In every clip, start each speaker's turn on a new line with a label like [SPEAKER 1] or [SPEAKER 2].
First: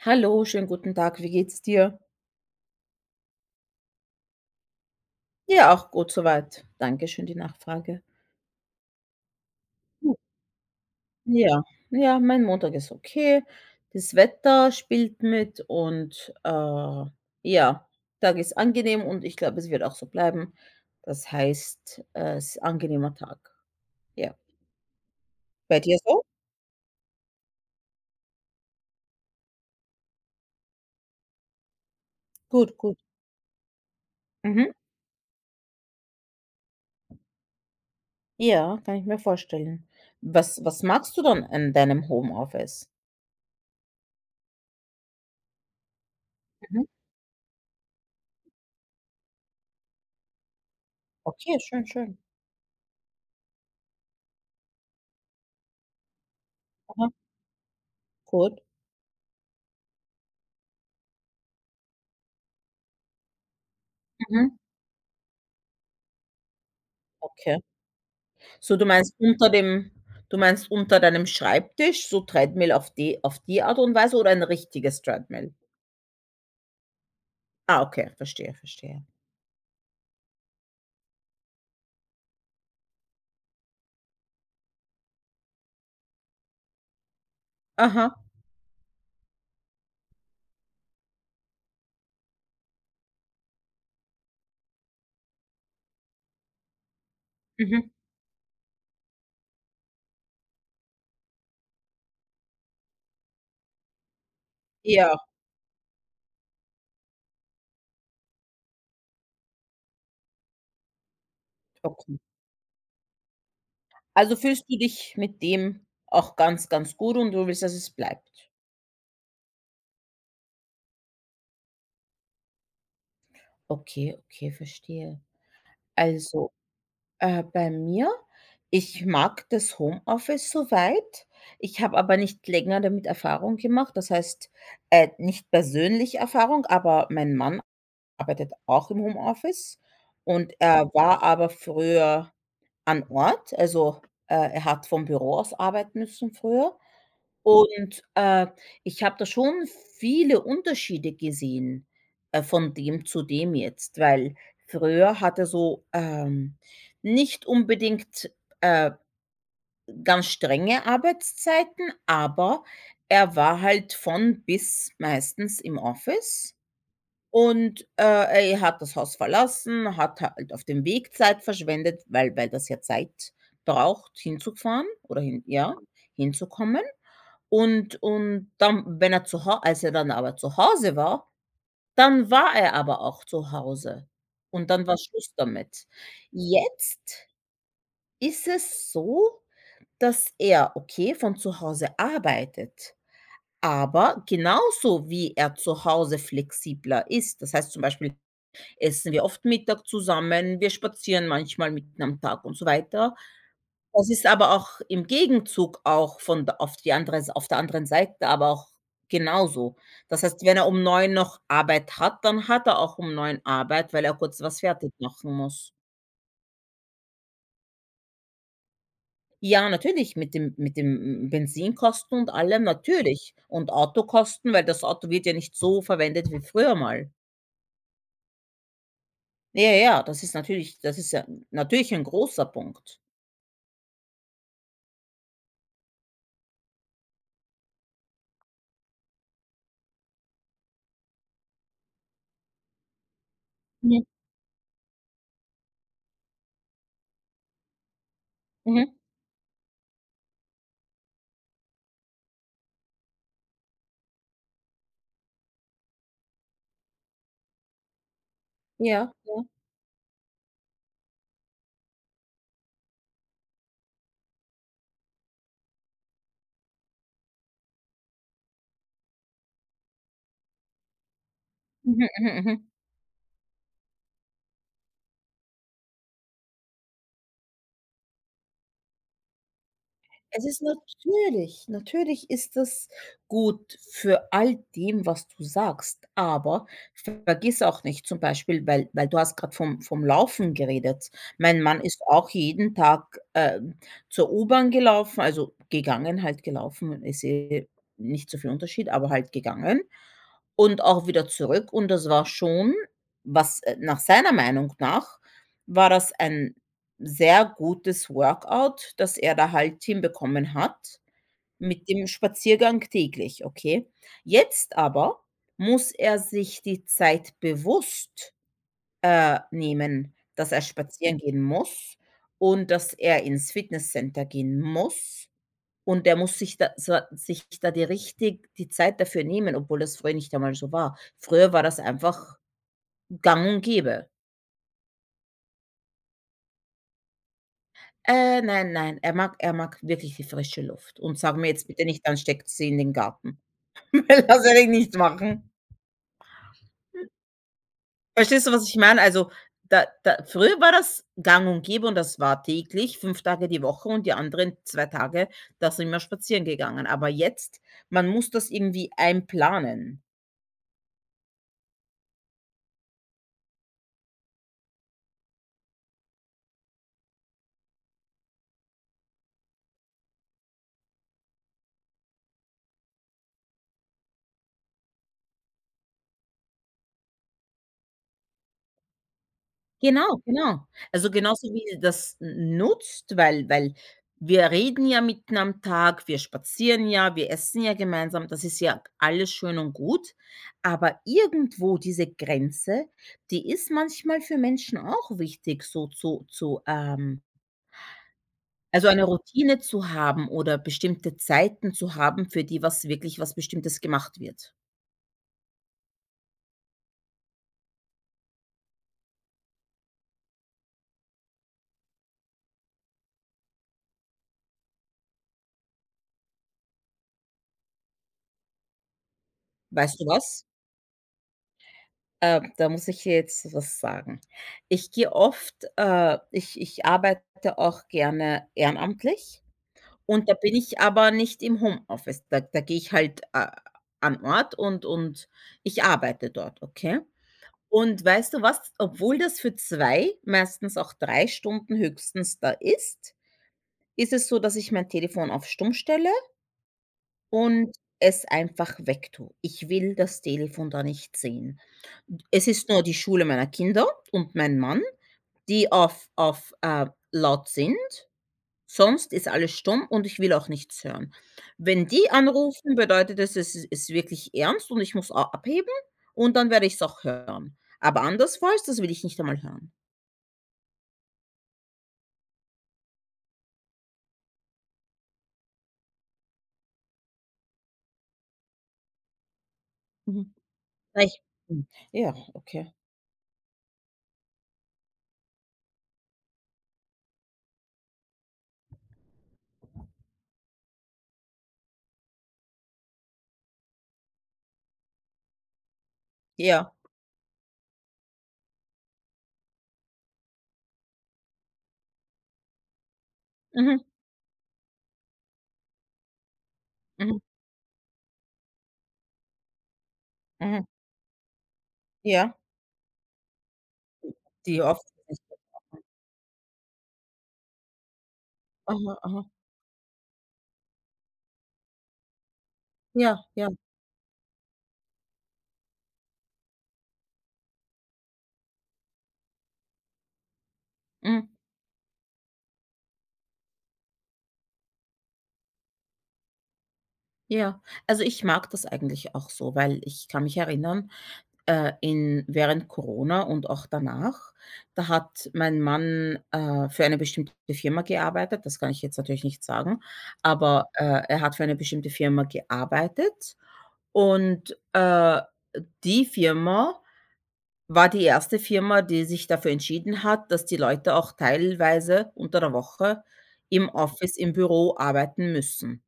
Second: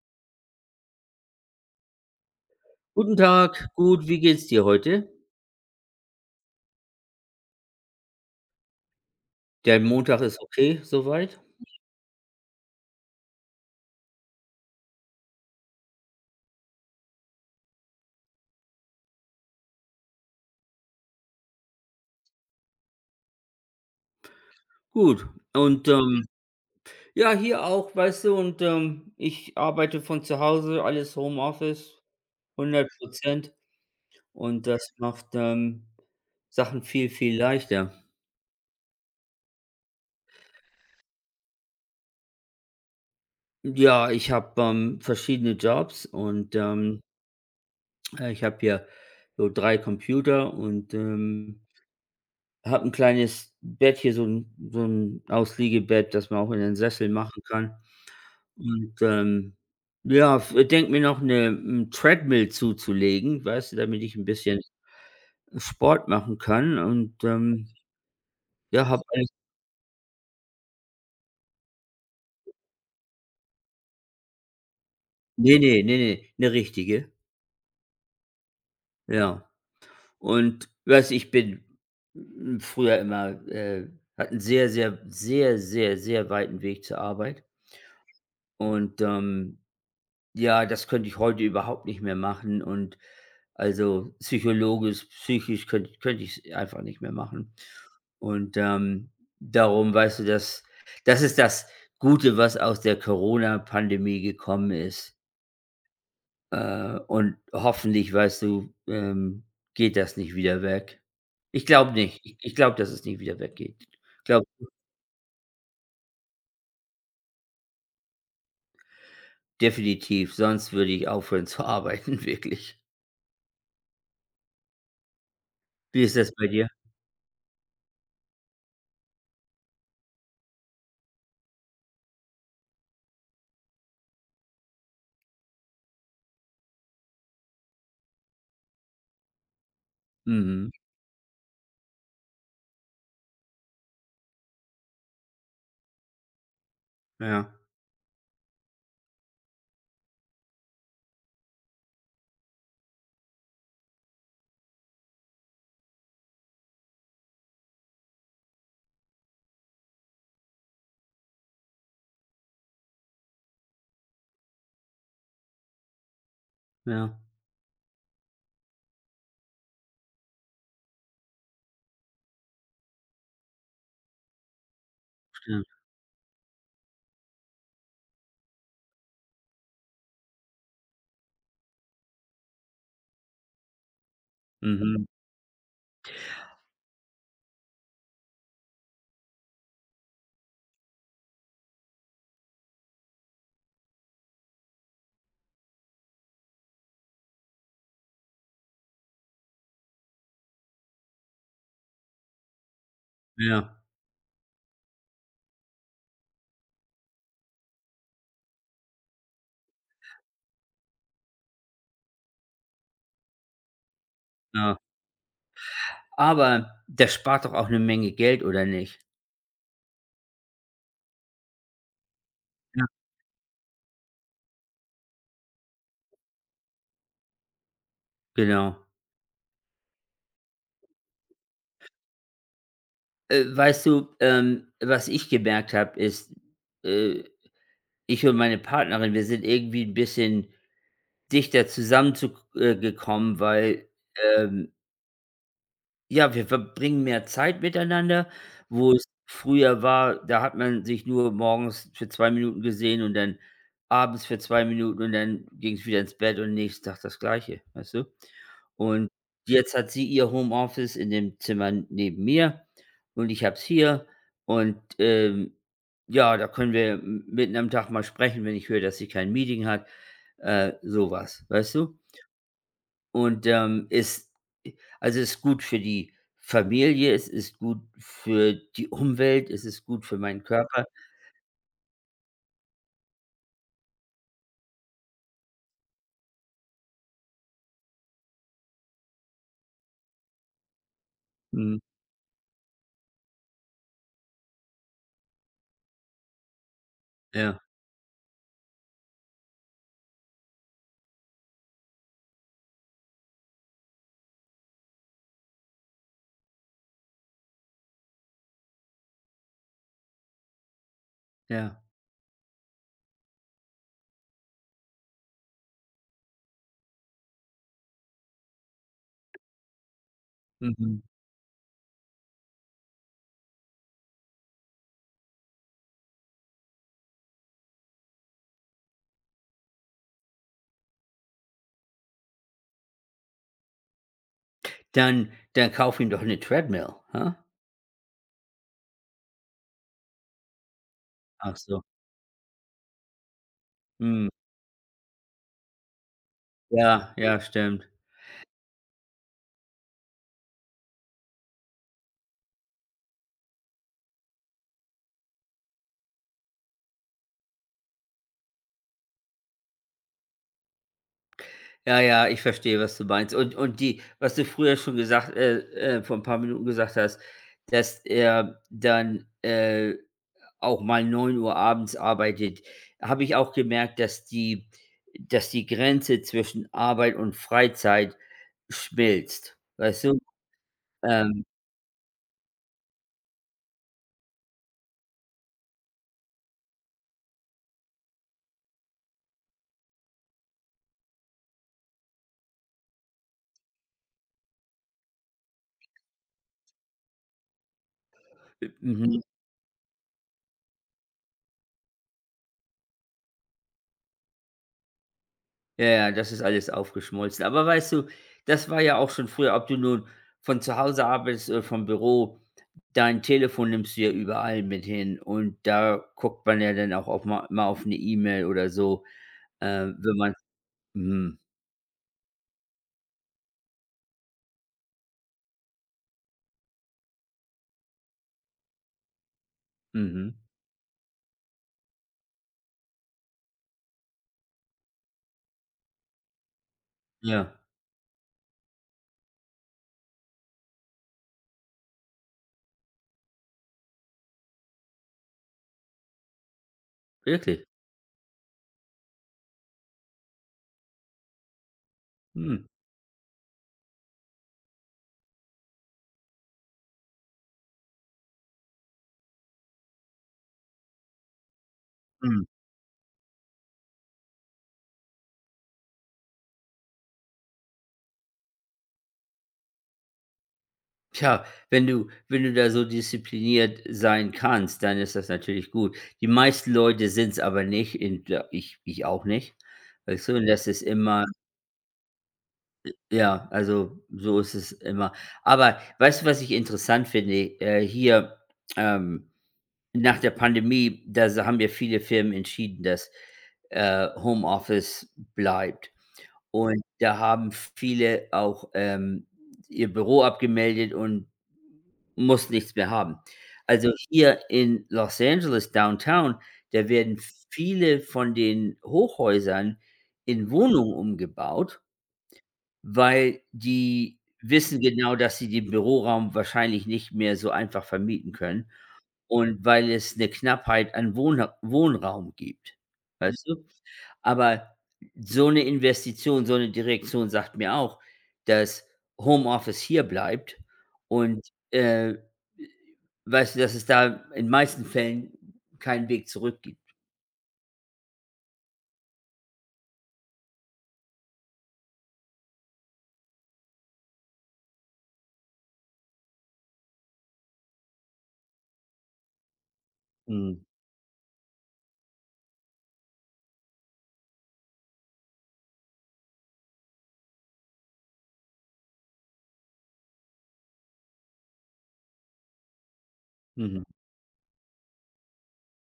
[SPEAKER 1] Hallo, schönen guten Tag. Wie geht's dir?
[SPEAKER 2] Guten Tag, gut, wie geht's dir heute?
[SPEAKER 1] Ja, auch gut soweit. Dankeschön, die Nachfrage.
[SPEAKER 2] Der
[SPEAKER 1] Hm,
[SPEAKER 2] Montag ist okay soweit?
[SPEAKER 1] ja, ja, mein Montag ist okay. Das Wetter spielt mit und, ja, Tag ist angenehm und ich glaube, es wird auch so bleiben. Das heißt, es ist ein angenehmer Tag. Ja.
[SPEAKER 2] Gut.
[SPEAKER 1] Bei
[SPEAKER 2] Und,
[SPEAKER 1] dir so?
[SPEAKER 2] ähm, ja, hier auch, weißt du, ich arbeite von zu Hause, alles Homeoffice,
[SPEAKER 1] Gut,
[SPEAKER 2] hundert
[SPEAKER 1] gut.
[SPEAKER 2] Prozent. Und
[SPEAKER 1] Mhm.
[SPEAKER 2] das macht, Sachen viel, viel leichter.
[SPEAKER 1] Ja, kann ich mir vorstellen. Was magst du dann an deinem Homeoffice?
[SPEAKER 2] Ja, ich habe, verschiedene Jobs
[SPEAKER 1] Mhm.
[SPEAKER 2] ich habe hier so 3 Computer und,
[SPEAKER 1] Okay, schön, schön.
[SPEAKER 2] habe ein kleines Bett hier, so ein so 'n Ausliegebett, das man auch in den Sessel
[SPEAKER 1] Aha,
[SPEAKER 2] machen kann.
[SPEAKER 1] gut.
[SPEAKER 2] Und, ähm, ja, f denke mir noch eine Treadmill zuzulegen, weißt du, damit ich ein
[SPEAKER 1] Mhm.
[SPEAKER 2] bisschen Sport machen kann
[SPEAKER 1] Okay. So,
[SPEAKER 2] ja, habe eigentlich
[SPEAKER 1] du meinst unter deinem Schreibtisch, so Treadmill auf die Art und Weise oder ein richtiges Treadmill?
[SPEAKER 2] nee, 'ne richtige,
[SPEAKER 1] Ah, okay, verstehe, verstehe.
[SPEAKER 2] ja. Und weißt du, ich bin früher immer, hatte 'n sehr, sehr, sehr, sehr, sehr weiten Weg zur Arbeit
[SPEAKER 1] Aha,
[SPEAKER 2] und, ähm Ja, das könnte ich heute überhaupt nicht mehr machen und also psychologisch, psychisch könnte ich's einfach nicht mehr machen.
[SPEAKER 1] mhm.
[SPEAKER 2] Und, ähm, darum, weißt du, das ist das Gute, was aus der Corona-Pandemie gekommen
[SPEAKER 1] Ja,
[SPEAKER 2] ist. Und hoffentlich, weißt du, geht das nicht wieder weg. Ich glaube
[SPEAKER 1] okay.
[SPEAKER 2] nicht. Ich glaube, dass es nicht wieder weggeht. Ich
[SPEAKER 1] Also,
[SPEAKER 2] glaube
[SPEAKER 1] fühlst du dich mit dem auch ganz, ganz gut und du willst, dass es bleibt?
[SPEAKER 2] definitiv, sonst würde ich aufhören zu arbeiten, wirklich.
[SPEAKER 1] Okay, okay, verstehe.
[SPEAKER 2] Wie ist das bei
[SPEAKER 1] Also,
[SPEAKER 2] dir?
[SPEAKER 1] bei mir ich mag das Homeoffice soweit. Ich habe aber nicht länger damit Erfahrung gemacht. Das heißt, nicht persönlich Erfahrung, aber mein Mann arbeitet auch im Homeoffice und
[SPEAKER 2] Mhm.
[SPEAKER 1] er war aber früher an Ort, also, er hat vom Büro aus arbeiten müssen früher.
[SPEAKER 2] Ja,
[SPEAKER 1] Und, ich habe da schon viele Unterschiede gesehen, von dem zu dem jetzt, weil früher hat er so, nicht unbedingt, äh, ganz strenge Arbeitszeiten, aber er war halt von bis meistens im Office
[SPEAKER 2] ja,
[SPEAKER 1] und, er hat das Haus verlassen, hat halt auf dem Weg Zeit verschwendet, weil das ja Zeit braucht, hinzufahren oder hin ja,
[SPEAKER 2] stimmt.
[SPEAKER 1] hinzukommen. Und dann, wenn er zu Hau als er dann aber zu Hause war, dann war er aber auch zu Hause und dann war
[SPEAKER 2] Mhm.
[SPEAKER 1] Schluss damit. Jetzt ist es so, dass er, okay, von zu Hause arbeitet, aber genauso wie er zu Hause flexibler ist. Das heißt zum Beispiel, essen wir oft Mittag zusammen, wir spazieren manchmal mitten am Tag und so weiter.
[SPEAKER 2] Ja,
[SPEAKER 1] Das ist aber auch im Gegenzug auch von d auf die andere auf der anderen Seite aber auch genauso. Das heißt, wenn er um 9 noch Arbeit hat, dann hat er auch um 9 Arbeit, weil er kurz was
[SPEAKER 2] ja.
[SPEAKER 1] fertig machen muss.
[SPEAKER 2] Aber das spart doch auch 'ne Menge Geld, oder nicht?
[SPEAKER 1] Ja, natürlich, mit dem Benzinkosten und allem,
[SPEAKER 2] Ja.
[SPEAKER 1] natürlich. Und Autokosten, weil das Auto wird ja nicht so verwendet wie früher mal.
[SPEAKER 2] Genau.
[SPEAKER 1] Ja, ja, das ist ja natürlich ein großer Punkt.
[SPEAKER 2] Weißt du, was ich gemerkt habe, ist, äh, ich und meine Partnerin, wir sind irgendwie 'n bisschen dichter zusammen zu gekommen, weil,
[SPEAKER 1] Mhm,
[SPEAKER 2] ähm Ja, wir verbringen mehr Zeit miteinander. Wo
[SPEAKER 1] mhm,
[SPEAKER 2] es früher war, da hat man sich nur morgens für 2 Minuten gesehen und dann abends für 2 Minuten und dann ging's wieder ins Bett und nächsten Tag das Gleiche, weißt du? Und
[SPEAKER 1] ja, ja.
[SPEAKER 2] jetzt hat sie ihr Homeoffice in dem Zimmer neben mir und ich hab's hier und, ähm, ja, da können wir m mitten am Tag mal sprechen, wenn ich höre, dass sie kein Meeting hat, so, weißt du?
[SPEAKER 1] Mhm, mhm, mhm.
[SPEAKER 2] Und, ist Also, ist gut für die Familie, es ist gut für die Umwelt, es ist gut für meinen
[SPEAKER 1] Es ist
[SPEAKER 2] Körper.
[SPEAKER 1] natürlich natürlich ist das gut für all dem, was du sagst, aber vergiss auch nicht zum Beispiel, weil du hast gerade vom Laufen geredet. Mein
[SPEAKER 2] Mhm.
[SPEAKER 1] Mann ist auch jeden Tag, zur U-Bahn gelaufen, also gegangen, halt gelaufen, ist
[SPEAKER 2] Ja,
[SPEAKER 1] eh nicht so viel Unterschied, aber halt gegangen und auch wieder zurück und das war schon was, nach seiner Meinung nach war das ein sehr gutes Workout, das er da halt hinbekommen hat
[SPEAKER 2] ja.
[SPEAKER 1] mit dem Spaziergang täglich, okay? Jetzt aber muss er sich die Zeit bewusst, nehmen, dass er
[SPEAKER 2] Mhm.
[SPEAKER 1] spazieren gehen muss und dass er ins Fitnesscenter gehen muss und er muss sich da so sich da die richtig die Zeit dafür nehmen, obwohl das früher nicht einmal so war. Früher war das einfach gang und gäbe.
[SPEAKER 2] Dann dann kauf ihm doch eine Treadmill, ha?
[SPEAKER 1] Nein, nein, er mag wirklich die frische Luft und sag mir
[SPEAKER 2] Ach
[SPEAKER 1] jetzt
[SPEAKER 2] so.
[SPEAKER 1] bitte nicht, dann steckt sie in den Garten.
[SPEAKER 2] Mhm.
[SPEAKER 1] Das werde ich nicht machen.
[SPEAKER 2] Ja, ja, stimmt.
[SPEAKER 1] Verstehst du, was ich meine? Also, da früher war das gang und gäbe und das war täglich, 5 Tage die Woche und die anderen 2 Tage, da sind wir spazieren gegangen. Aber jetzt man muss das irgendwie einplanen.
[SPEAKER 2] Ja, ja, ich verstehe, was du meinst. Und die was du früher schon gesagt vor ein paar Minuten gesagt hast, dass er dann, auch mal neun Uhr abends arbeitet, habe ich auch gemerkt, dass die Grenze zwischen Arbeit und Freizeit schmilzt, weißt du?
[SPEAKER 1] Genau, genau. Also,
[SPEAKER 2] Ähm,
[SPEAKER 1] genauso wie ihr das n nutzt, weil wir reden ja mitten am Tag, wir spazieren ja, wir essen ja gemeinsam, das ist ja alles schön und gut, aber irgendwo diese Grenze, die ist manchmal für Menschen auch wichtig, so also, eine
[SPEAKER 2] mhm,
[SPEAKER 1] Routine zu haben oder bestimmte Zeiten zu haben, für die was wirklich was Bestimmtes gemacht wird.
[SPEAKER 2] ja, ja, das ist alles aufgeschmolzen. Aber weißt du, das war ja auch schon früher, ob du nun von zu Hause arbeitest oder vom Büro, dein Telefon nimmst du ja überall mit hin und da guckt man ja dann auch auf mal auf eine E-Mail oder so,
[SPEAKER 1] Weißt du
[SPEAKER 2] wenn man
[SPEAKER 1] was?
[SPEAKER 2] mhm,
[SPEAKER 1] Da muss ich dir jetzt was sagen. Ich gehe oft ich ich arbeite auch gerne ehrenamtlich und
[SPEAKER 2] mhm,
[SPEAKER 1] da bin ich aber nicht im Homeoffice. Da gehe ich halt, an Ort und ich arbeite dort, okay?
[SPEAKER 2] ja,
[SPEAKER 1] Und weißt du was? Obwohl das für 2, meistens auch 3 Stunden höchstens da ist, ist es so, dass ich mein Telefon auf stumm stelle
[SPEAKER 2] wirklich.
[SPEAKER 1] und es einfach wegtue. Ich will das Telefon da nicht sehen. Es
[SPEAKER 2] Mhm,
[SPEAKER 1] ist nur die Schule meiner Kinder und mein Mann, die auf laut sind. Sonst ist alles stumm und ich will auch nichts hören. Wenn die
[SPEAKER 2] mhm.
[SPEAKER 1] anrufen, bedeutet es, es ist wirklich ernst und ich muss a abheben und dann werde ich es auch hören. Aber andersfalls, das will ich nicht einmal hören.
[SPEAKER 2] Tja, wenn du da so diszipliniert sein kannst, dann ist das natürlich gut. Die meisten Leute sind es aber nicht, in der ich auch nicht. Weißt
[SPEAKER 1] Mhm.
[SPEAKER 2] du? Und das ist
[SPEAKER 1] Recht.
[SPEAKER 2] immer
[SPEAKER 1] Hm. Ja, okay.
[SPEAKER 2] ja, also, so ist es immer. Aber weißt du, was ich interessant finde? Hier, ähm, nach der Pandemie, da s haben ja viele Firmen entschieden, dass, Homeoffice bleibt.
[SPEAKER 1] Ja.
[SPEAKER 2] Und da haben viele auch, ihr Büro abgemeldet und mussten nichts mehr haben.
[SPEAKER 1] Mhm.
[SPEAKER 2] Also, hier in Los Angeles Downtown, da
[SPEAKER 1] Mhm.
[SPEAKER 2] werden viele von den Hochhäusern in
[SPEAKER 1] Mhm.
[SPEAKER 2] Wohnungen umgebaut,
[SPEAKER 1] Ja.
[SPEAKER 2] weil die
[SPEAKER 1] Die
[SPEAKER 2] wissen
[SPEAKER 1] oft
[SPEAKER 2] genau,
[SPEAKER 1] nicht.
[SPEAKER 2] dass sie den Büroraum wahrscheinlich nicht mehr so einfach vermieten können.
[SPEAKER 1] Aha, aha.
[SPEAKER 2] Und weil es 'ne Knappheit an Wohna Wohnraum gibt,
[SPEAKER 1] Ja,
[SPEAKER 2] mhm, weißt
[SPEAKER 1] ja.
[SPEAKER 2] du? Aber so 'ne Investition, so 'ne Direktion sagt mir auch, dass Homeoffice hier bleibt
[SPEAKER 1] Mhm.
[SPEAKER 2] und, äh, weißt du, dass es da in meisten Fällen keinen Weg zurück gibt.
[SPEAKER 1] Ja. Also, ich mag das eigentlich auch so, weil ich kann mich erinnern, in während Corona und auch danach, da hat mein Mann, für eine bestimmte Firma gearbeitet. Das kann ich jetzt natürlich nicht sagen,
[SPEAKER 2] Mhm,
[SPEAKER 1] aber, er hat für eine bestimmte Firma gearbeitet und, die Firma war die erste Firma, die sich dafür entschieden hat, dass die Leute auch teilweise unter der Woche im
[SPEAKER 2] mhm.
[SPEAKER 1] Office, im Büro arbeiten müssen.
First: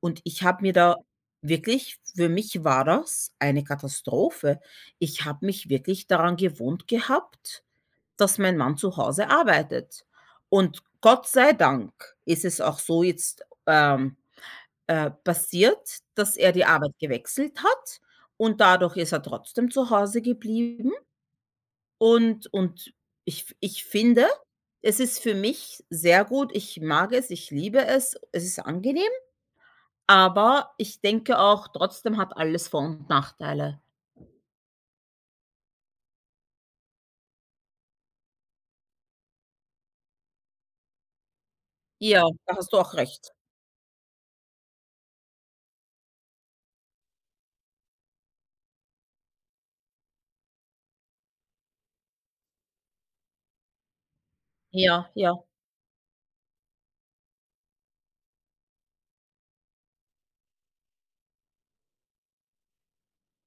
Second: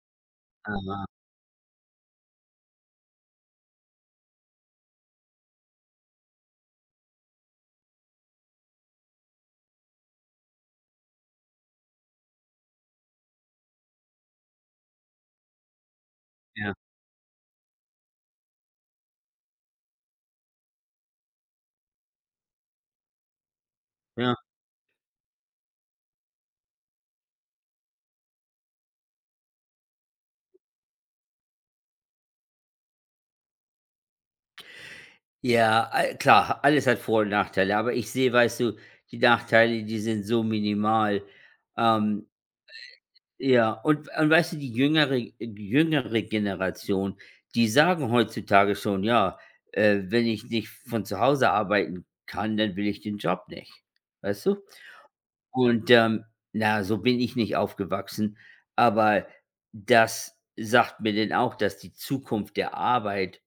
[SPEAKER 1] Und ich habe mir da
[SPEAKER 2] Aber
[SPEAKER 1] wirklich, für mich war das eine Katastrophe. Ich habe mich wirklich daran gewohnt gehabt, dass mein Mann zu Hause arbeitet. Und Gott sei Dank ist es auch so jetzt, passiert, dass er die
[SPEAKER 2] ja,
[SPEAKER 1] Arbeit gewechselt hat und dadurch ist er trotzdem zu Hause geblieben. Und ich finde,
[SPEAKER 2] ja.
[SPEAKER 1] es ist für mich sehr gut. Ich mag es, ich liebe es, es ist angenehm, aber ich denke auch, trotzdem hat alles Vor und Nachteile.
[SPEAKER 2] Ja, al klar, alles hat Vor und Nachteile, aber ich sehe, weißt du, die Nachteile, die sind so minimal. Ähm
[SPEAKER 1] Ja, da hast du auch recht.
[SPEAKER 2] Ja, und weißt du, die jüngere jüngere Generation, die sagen heutzutage schon: „Ja, wenn ich nicht von zu Hause arbeiten kann, dann will ich den Job nicht.“ Weißt du?
[SPEAKER 1] Ja, ja.
[SPEAKER 2] Und, ähm, na, so bin ich nicht aufgewachsen, aber das sagt mir denn auch, dass die Zukunft der Arbeit,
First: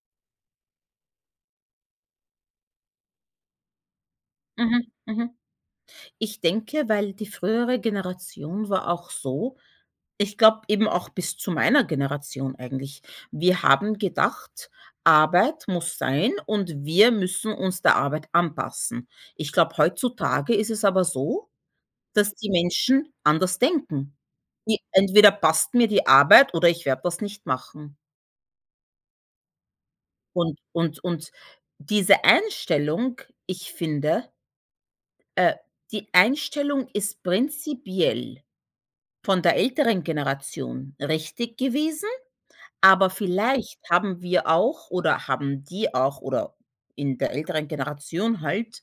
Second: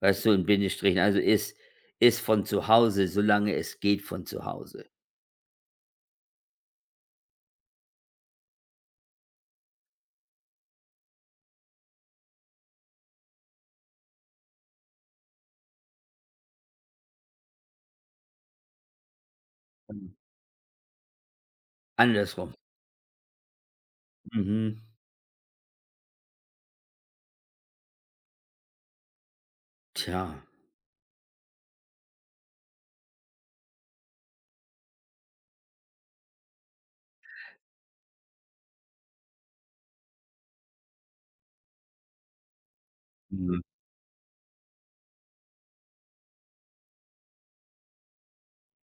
[SPEAKER 2] weißt du, in Bindestrichen, ist von zu Hause, solange es geht, von zu
[SPEAKER 1] Mhm,
[SPEAKER 2] Hause.
[SPEAKER 1] mhm. Ich denke, weil die frühere Generation war auch so. Ich glaube eben auch bis zu meiner Generation eigentlich. Wir haben gedacht, Arbeit muss sein und wir müssen uns der Arbeit anpassen. Ich glaube,
[SPEAKER 2] Mhm.
[SPEAKER 1] heutzutage ist es aber so, dass die
[SPEAKER 2] Andersrum.
[SPEAKER 1] Menschen anders denken.
[SPEAKER 2] Mhm.
[SPEAKER 1] Die entweder passt mir die Arbeit oder ich werde das nicht machen.
[SPEAKER 2] Tja.
[SPEAKER 1] Und diese Einstellung, ich finde, äh, die Einstellung ist prinzipiell von der älteren Generation richtig gewesen, aber
[SPEAKER 2] Mhm.
[SPEAKER 1] vielleicht haben wir auch oder haben die auch oder in der älteren Generation halt,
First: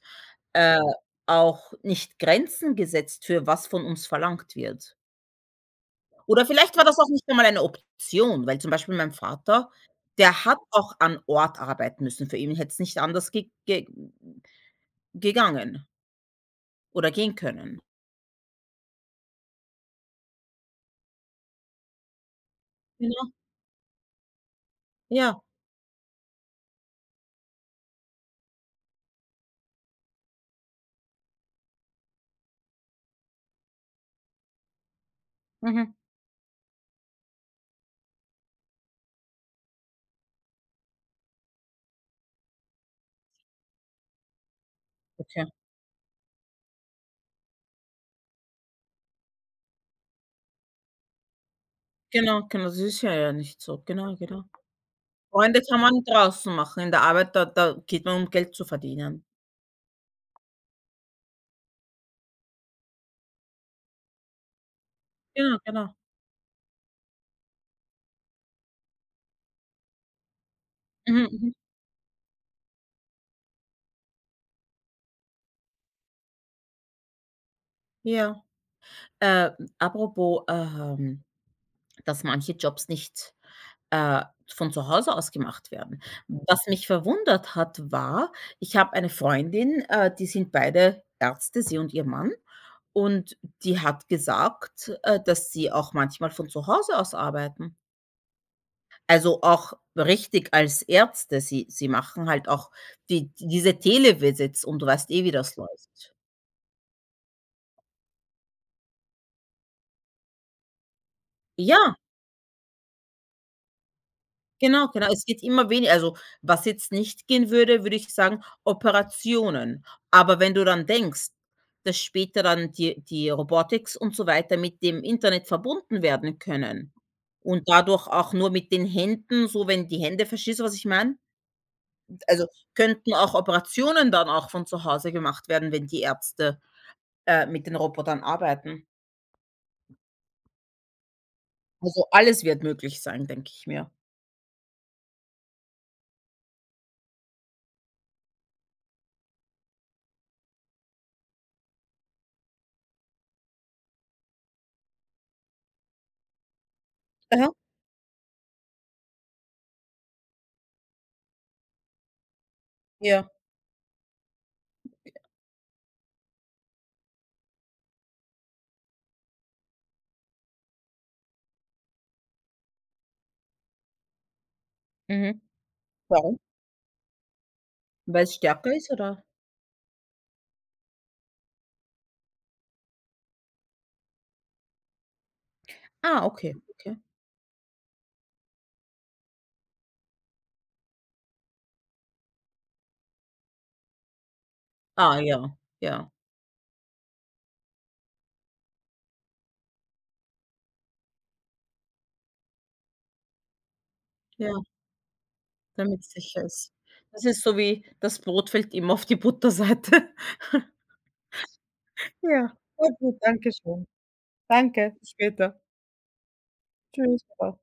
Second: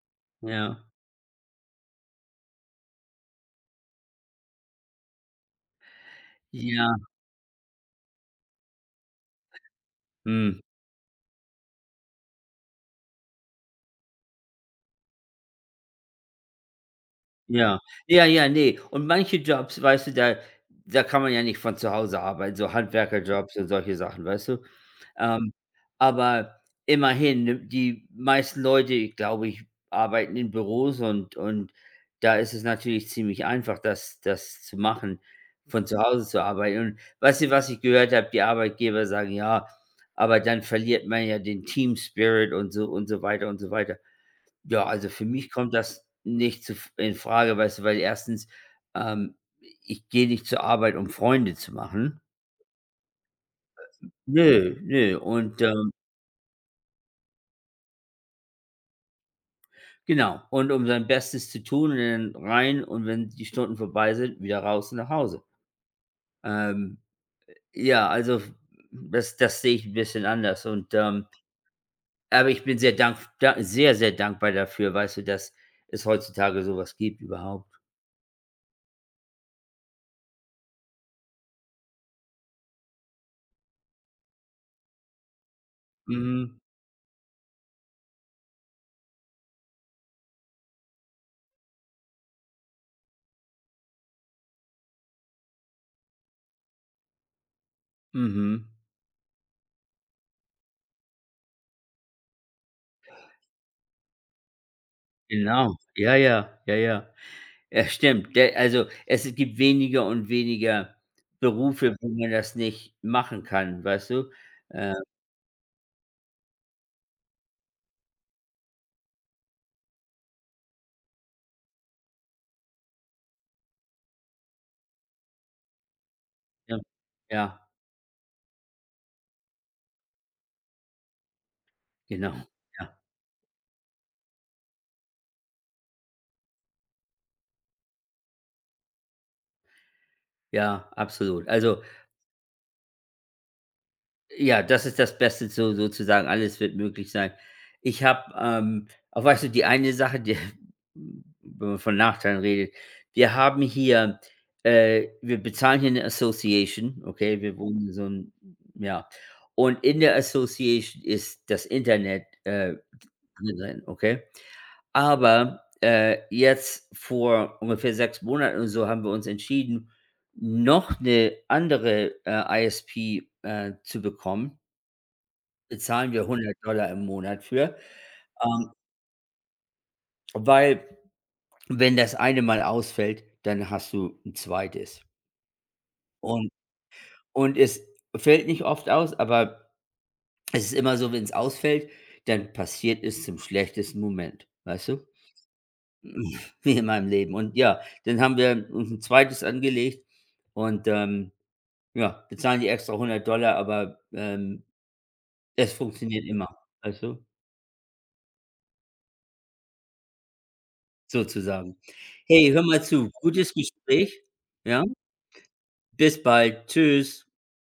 [SPEAKER 1] äh,
[SPEAKER 2] Ja.
[SPEAKER 1] auch nicht Grenzen gesetzt, für was von uns verlangt wird. Oder vielleicht war
[SPEAKER 2] Ja.
[SPEAKER 1] das auch nicht einmal eine Option, weil zum Beispiel mein Vater, der hat
[SPEAKER 2] Mhm.
[SPEAKER 1] auch an Ort arbeiten müssen. Für ihn hätte es nicht anders ge ge gegangen oder gehen
[SPEAKER 2] Ja,
[SPEAKER 1] können.
[SPEAKER 2] ja, ja, nee. Und manche Jobs, weißt du, da da kann man ja nicht von zu Hause arbeiten, so
[SPEAKER 1] Genau,
[SPEAKER 2] Handwerkerjobs und solche Sachen, weißt du?
[SPEAKER 1] ja.
[SPEAKER 2] Ähm, aber immerhin, ne, die meisten Leute, glaube ich, arbeiten in Büros und da ist es natürlich ziemlich einfach, das zu machen, von
[SPEAKER 1] Mhm.
[SPEAKER 2] zu Hause zu arbeiten. Und weißt du, was ich gehört habe? Die Arbeitgeber sagen: „Ja, aber dann verliert man ja den Team Spirit“ und so weiter und so weiter. Ja, also für
[SPEAKER 1] Okay.
[SPEAKER 2] mich kommt das nicht zu in Frage, weißt du, weil erstens, ähm, ich gehe nicht zur Arbeit, um Freunde zu machen.
[SPEAKER 1] Genau, genau, das ist ja ja nicht so. Genau, genau.
[SPEAKER 2] Nö, nö.
[SPEAKER 1] Freunde kann man draußen machen, in der Arbeit, da geht man, um Geld zu verdienen.
[SPEAKER 2] Genau, und um sein Bestes zu tun und dann rein und wenn die Stunden vorbei sind, wieder raus und nach Hause.
[SPEAKER 1] Genau, genau.
[SPEAKER 2] Ähm, ja, also f das das sehe ich ein bisschen anders
[SPEAKER 1] Mhm, mhm.
[SPEAKER 2] aber ich bin sehr dank da sehr, sehr dankbar dafür, weißt du, dass es heutzutage sowas gibt überhaupt.
[SPEAKER 1] Ja. Äh, Apropos, dass manche Jobs nicht, äh, von zu Hause aus gemacht werden.
[SPEAKER 2] Mhm,
[SPEAKER 1] Was mich verwundert hat, war, ich habe eine Freundin, die sind beide Ärzte, sie und ihr Mann, und die hat gesagt, dass sie auch manchmal von zu Hause aus arbeiten.
[SPEAKER 2] mhm.
[SPEAKER 1] Also, auch richtig als Ärzte, sie machen halt auch diese Televisits und du weißt eh, wie das
[SPEAKER 2] Genau.
[SPEAKER 1] läuft.
[SPEAKER 2] Ja, ja, ja, ja. Ja, stimmt. Der also, es gibt weniger und weniger Berufe,
[SPEAKER 1] Ja,
[SPEAKER 2] wo man das nicht machen kann, weißt du?
[SPEAKER 1] genau,
[SPEAKER 2] Äh,
[SPEAKER 1] genau. Es wird immer weniger also, was jetzt nicht gehen würde, würde ich sagen, Operationen. Aber wenn du dann denkst, dass später dann die Robotics und so weiter mit dem Internet verbunden werden
[SPEAKER 2] ja.
[SPEAKER 1] können und
[SPEAKER 2] Ja,
[SPEAKER 1] dadurch auch nur mit den Händen, so wenn die Hände verstehst du, was ich meine?
[SPEAKER 2] genau.
[SPEAKER 1] Also,
[SPEAKER 2] Ja,
[SPEAKER 1] könnten auch Operationen dann auch von zu Hause gemacht werden, wenn die Ärzte mit den Robotern arbeiten.
[SPEAKER 2] ja, absolut. Also,
[SPEAKER 1] Also, alles wird möglich sein, denke ich mir.
[SPEAKER 2] ja, das ist das Beste so sozusagen, alles wird möglich sein. Ich habe, auch, weißt du, die eine Sache, die wenn man von Nachteilen redet, wir haben hier wir bezahlen hier eine Association, okay?
[SPEAKER 1] Aha,
[SPEAKER 2] Wir wohnen in so ein ja, und in der Association ist das Internet,
[SPEAKER 1] ja.
[SPEAKER 2] drin sein, okay? Aber, jetzt vor ungefähr 6 Monaten und so haben wir uns entschieden, noch eine andere, ISP, zu bekommen.
[SPEAKER 1] Mhm.
[SPEAKER 2] Bezahlen wir
[SPEAKER 1] Warum?
[SPEAKER 2] 100 im Monat für,
[SPEAKER 1] Weil es
[SPEAKER 2] ähm,
[SPEAKER 1] stärker ist, oder?
[SPEAKER 2] weil wenn das eine mal ausfällt, dann hast du ein zweites.
[SPEAKER 1] Ah,
[SPEAKER 2] Und
[SPEAKER 1] okay, okay.
[SPEAKER 2] und es fällt nicht oft aus, aber es ist immer so, wenn es ausfällt, dann passiert es zum schlechtesten Moment, weißt du?
[SPEAKER 1] Ah, ja, ja,
[SPEAKER 2] Wie in meinem Leben. Und ja, dann haben wir uns ein zweites angelegt und, ja, bezahlen die extra 100, aber,
[SPEAKER 1] ja,
[SPEAKER 2] es
[SPEAKER 1] damit's
[SPEAKER 2] funktioniert
[SPEAKER 1] sicher
[SPEAKER 2] immer,
[SPEAKER 1] ist.
[SPEAKER 2] weißt du,
[SPEAKER 1] Das ist so wie das Brot fällt immer auf die Butterseite.
[SPEAKER 2] sozusagen. Hey,
[SPEAKER 1] Ja.
[SPEAKER 2] hör mal
[SPEAKER 1] Na
[SPEAKER 2] zu,
[SPEAKER 1] gut, danke
[SPEAKER 2] gutes
[SPEAKER 1] schön.
[SPEAKER 2] Gespräch, ja?
[SPEAKER 1] Danke, bis später.
[SPEAKER 2] Bis bald.
[SPEAKER 1] Tschüss,
[SPEAKER 2] Tschüss.
[SPEAKER 1] baba.